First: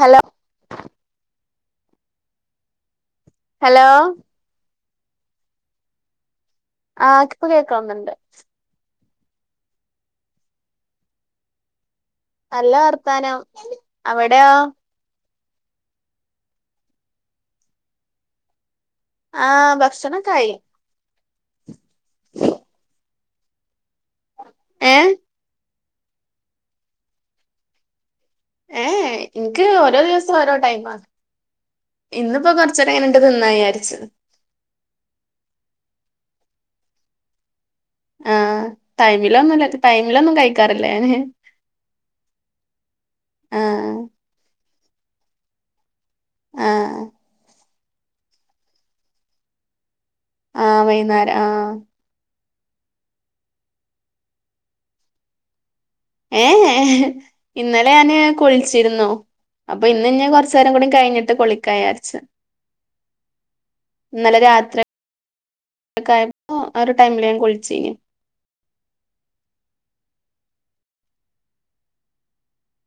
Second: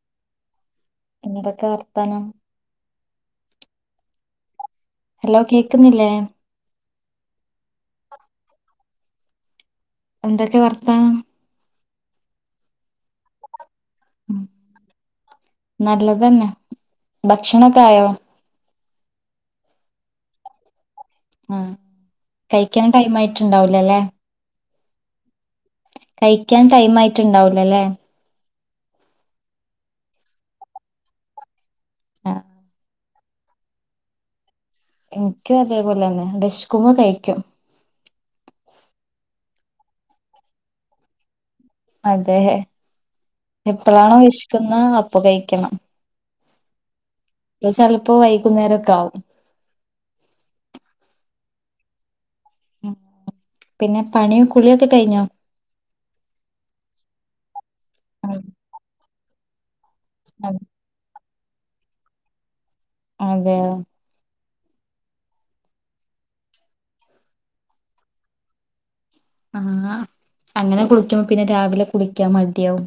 Hello എന്തൊക്കേ വർത്താനം hello hello കേക്കുന്നില്ലേ ആ ഇപ്പ കേക്കന്നണ്ട് എന്തൊക്കെ വർത്താനം നല്ല വർത്താനം ഉം അവടെയോ നല്ലതന്നെ ഭക്ഷണൊക്ക ആയോ? ആഹ് ഭക്ഷണൊക്കെ ആയി ആ കയിക്കാൻ ടൈമായി ട്ടുണ്ടാവില്ലല്ലേ ഏ കയിക്കാൻ ടൈം ആയിട്ടുണ്ടാവൂല ല്ലേ? ഏ ഏ എൻക്ക് ഓരോ ദിവസം ഓരോ ടൈമാ ആഹ് ഇന്നിപ്പോ കൊറച്ചൊക്കെ അങ്ങനെ തിന്നാ വിചാരിച്ച് എനിക്കും അതേപോലെന്നെ വെശക്കുമ്പോ കയിക്കും ആഹ് ടൈമിലൊന്നും അല്ല ടൈമിലൊന്നും കഴിക്കാറില്ല ഞാന്. അതെ ആഹ് എപ്പളാണോ വെശ് ക്കുന്ന അപ്പ കഴിക്കണം ആഹ് [unintelligible] ചെലപ്പോ വൈകുന്നേരൊക്കെ ആവും ആഹ് വൈന്നേരം ആഹ് പിന്നെ പണിയും കുളിയൊക്കെ കഴിഞ്ഞോ? ഏ ഏഹ് ഇന്നലെ ഞാന് ആ, കുൾച്ചിരുന്നു അപ്പ ഇന്ന് ഞാൻ അ- കൊറച്ചേരം കൂടി കഴിഞ്ഞി കൊളിക്കാ ചാരിച്ച് അതെയോ ആയപ്പോ ആ ഒരു ടൈമില് ഞാൻ കുളിച്ചീനി ആഹ് അങ്ങനെ കുളിക്കുമ്പോ പിന്നെ രാവിലെ കുളിക്കാൻ മടിയാവും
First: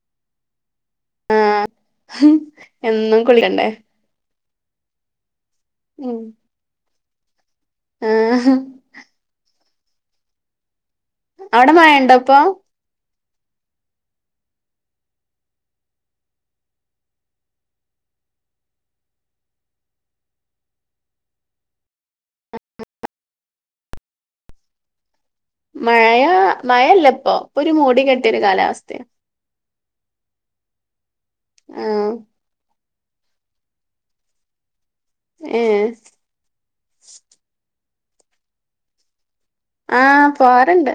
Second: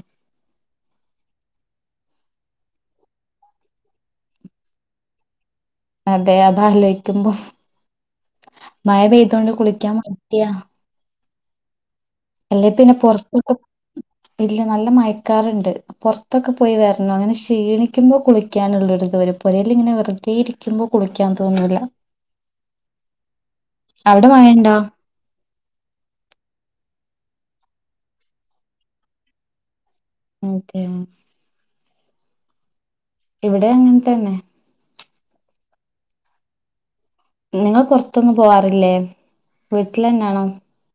എന്നും കുളിക്കണ്ടേ? ഉം അതെ അതാലോ തുമ്പോ ആഹ് മഴ പെയ്തോണ്ട് കുളി ക്കാൻ മട്യാ അവടെ മയണ്ടോ? അല്ലേ പിന്നെ പൊർ [unintelligible] ഇല്ല നല്ല മയക്കാറിണ്ട്, പൊറത്തൊക്കെ പോയി വരണം, അങ്ങനെ ക്ഷീണിക്കുമ്പോ കുളിക്കാനുള്ള ഒരു ഇത് വെരും പൊരേലിങ്ങനെ വെറുതെ ഇരിക്കുമ്പോ കുളിക്കാൻ തോന്നൂല. അവടെ മയണ്ടോ? മഴ മഴ ഇല്ല ഇപ്പൊ ഇപ്പൊ ഒരു മൂടി കെട്ടിയ ഒരു കാലാവസ്ഥയാ. ഓക്കെ ആഹ് ഇവിടേം അങ്ങൻത്തന്നെ ഏ നിങ്ങൾ പൊറത്തൊന്നും പോവാറില്ലേ? ആഹ് വീട്ടിലന്നാണോ പോവാറ്ണ്ട്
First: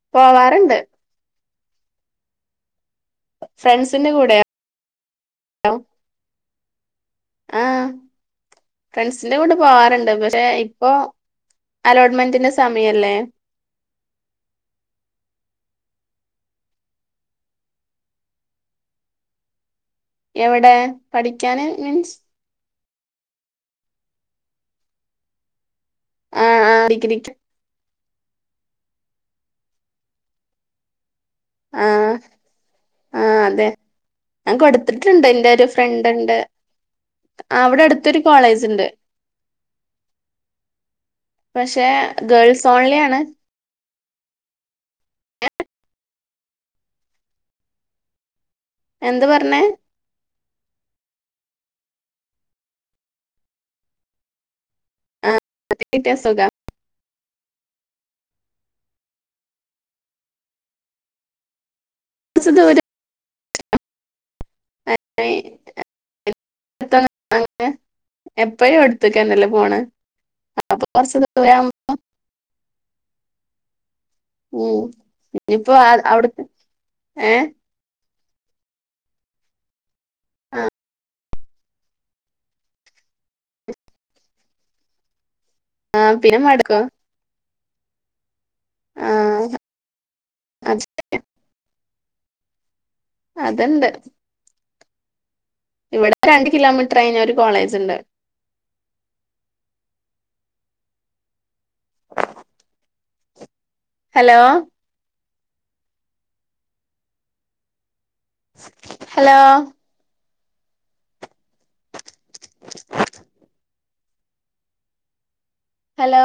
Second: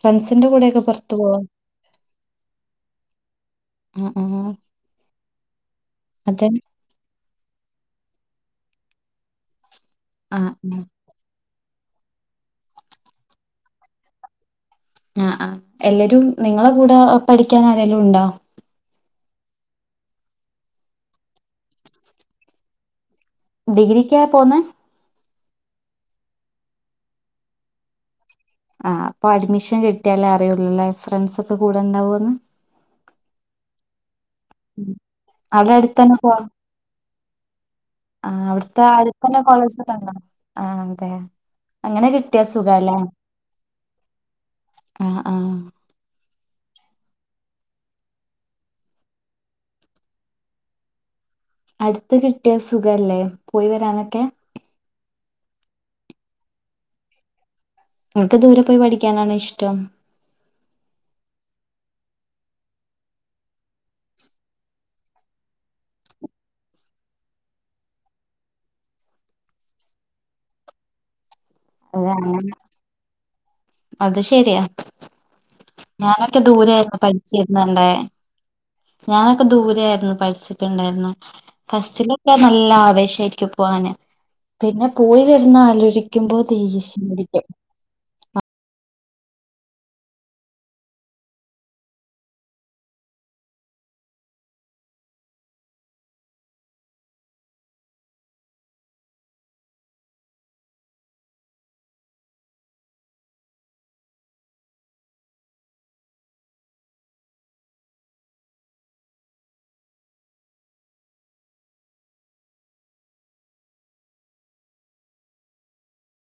ഫ്രണ്ട്സിന്റെ കൂടെക്കെ പുറത്തു പോവാ ആഹ് ഫ്രണ്ട്സ്ന്റെ ആഹ് കൂടെയോ അതെ ആഹ് ഫ്രൻസിന്റെ കൂടെ പോവാർ ഉണ്ട് പക്ഷേ ആഹ് ആഹ് ഇപ്പൊ അലോട്ട്മെന്റിന്റെ സമയല്ലേ അഹ് ആഹ് എല്ലരും നിങ്ങള കൂടെ പഠിക്കാൻ ആരെലുണ്ടോ എവടെ പഠിക്കാന് മീൻസ് ഡിഗ്രിക്കാ പോന്നെ ആഹ് ആഹ് ഡിഗ്രിക്കു ആഹ് അപ്പൊ അഡ്മിഷൻ കിട്ട്യാലെ അറിയൊള്ളുലെ ആഹ് ആഹ് അതെ ഞാൻ കൊട്ത്ത്ട്ട്ണ്ട് ഇന്റെ ഒരു അവിടെ അടുത്തന്നെ പോ ഫ്രണ്ട്ണ്ട് ആഹ് അവിടുത്തെ ആദ്യത്തന്നെ കോളേജ് കണ്ടോ ആഹ് അതെ പക്ഷെ അങ്ങനെ കിട്ടിയ ഗേൾസ് സുഗാലെ ഓൺലി ആണ് ആഹ് ആഹ എന്ത് പറഞ്ഞെ അട്ത്ത് കിട്ടിയ സുഖല്ലേ പോയി വരാനൊക്കെ അടുത്തു കിട്ടിയ സുഖ ങ്ങക്ക് ദൂരെപോയ് പഠിക്കാനാണോ ഇഷ്ടം കുറച്ച്ദൂരം [unintelligible] എപ്പഴും അടുത്ത്ക്കന്നല്ലെ പോണെ അപ്പ കൊറച്ച് ദൂ ഓ അങ്ങനെ അത് ശെരിയാ ഉം ഇനിയിപ്പോ ഞാനൊക്കെ അവിടുത്തെ ദൂരെരുന്നു ഏഹ് പഠിച്ചിരുന്നെന്റെ ഞാനൊക്കെ ദൂരെരുന്നു പഠിച്ചിട്ടുണ്ടാരുന്ന ഫസ്റ്റിലൊക്കെ നല്ല ആവേശാരിക്കു പോവാന് പിന്നെ പോയി ആഹ് വിര്ന്നാലോചിക്കുമ്പോ പിന്നെ മടുക്കോ ദേഷ്യംപിടിക്കും ആ അ [unintelligible] അത്ണ്ട് ഇവിടെ രണ്ട് കിലോമീട്ട്റൈഞ്ഞ ഒരു കോളേജ്ണ്ട് ഹലോ ഹലോ ഹലോ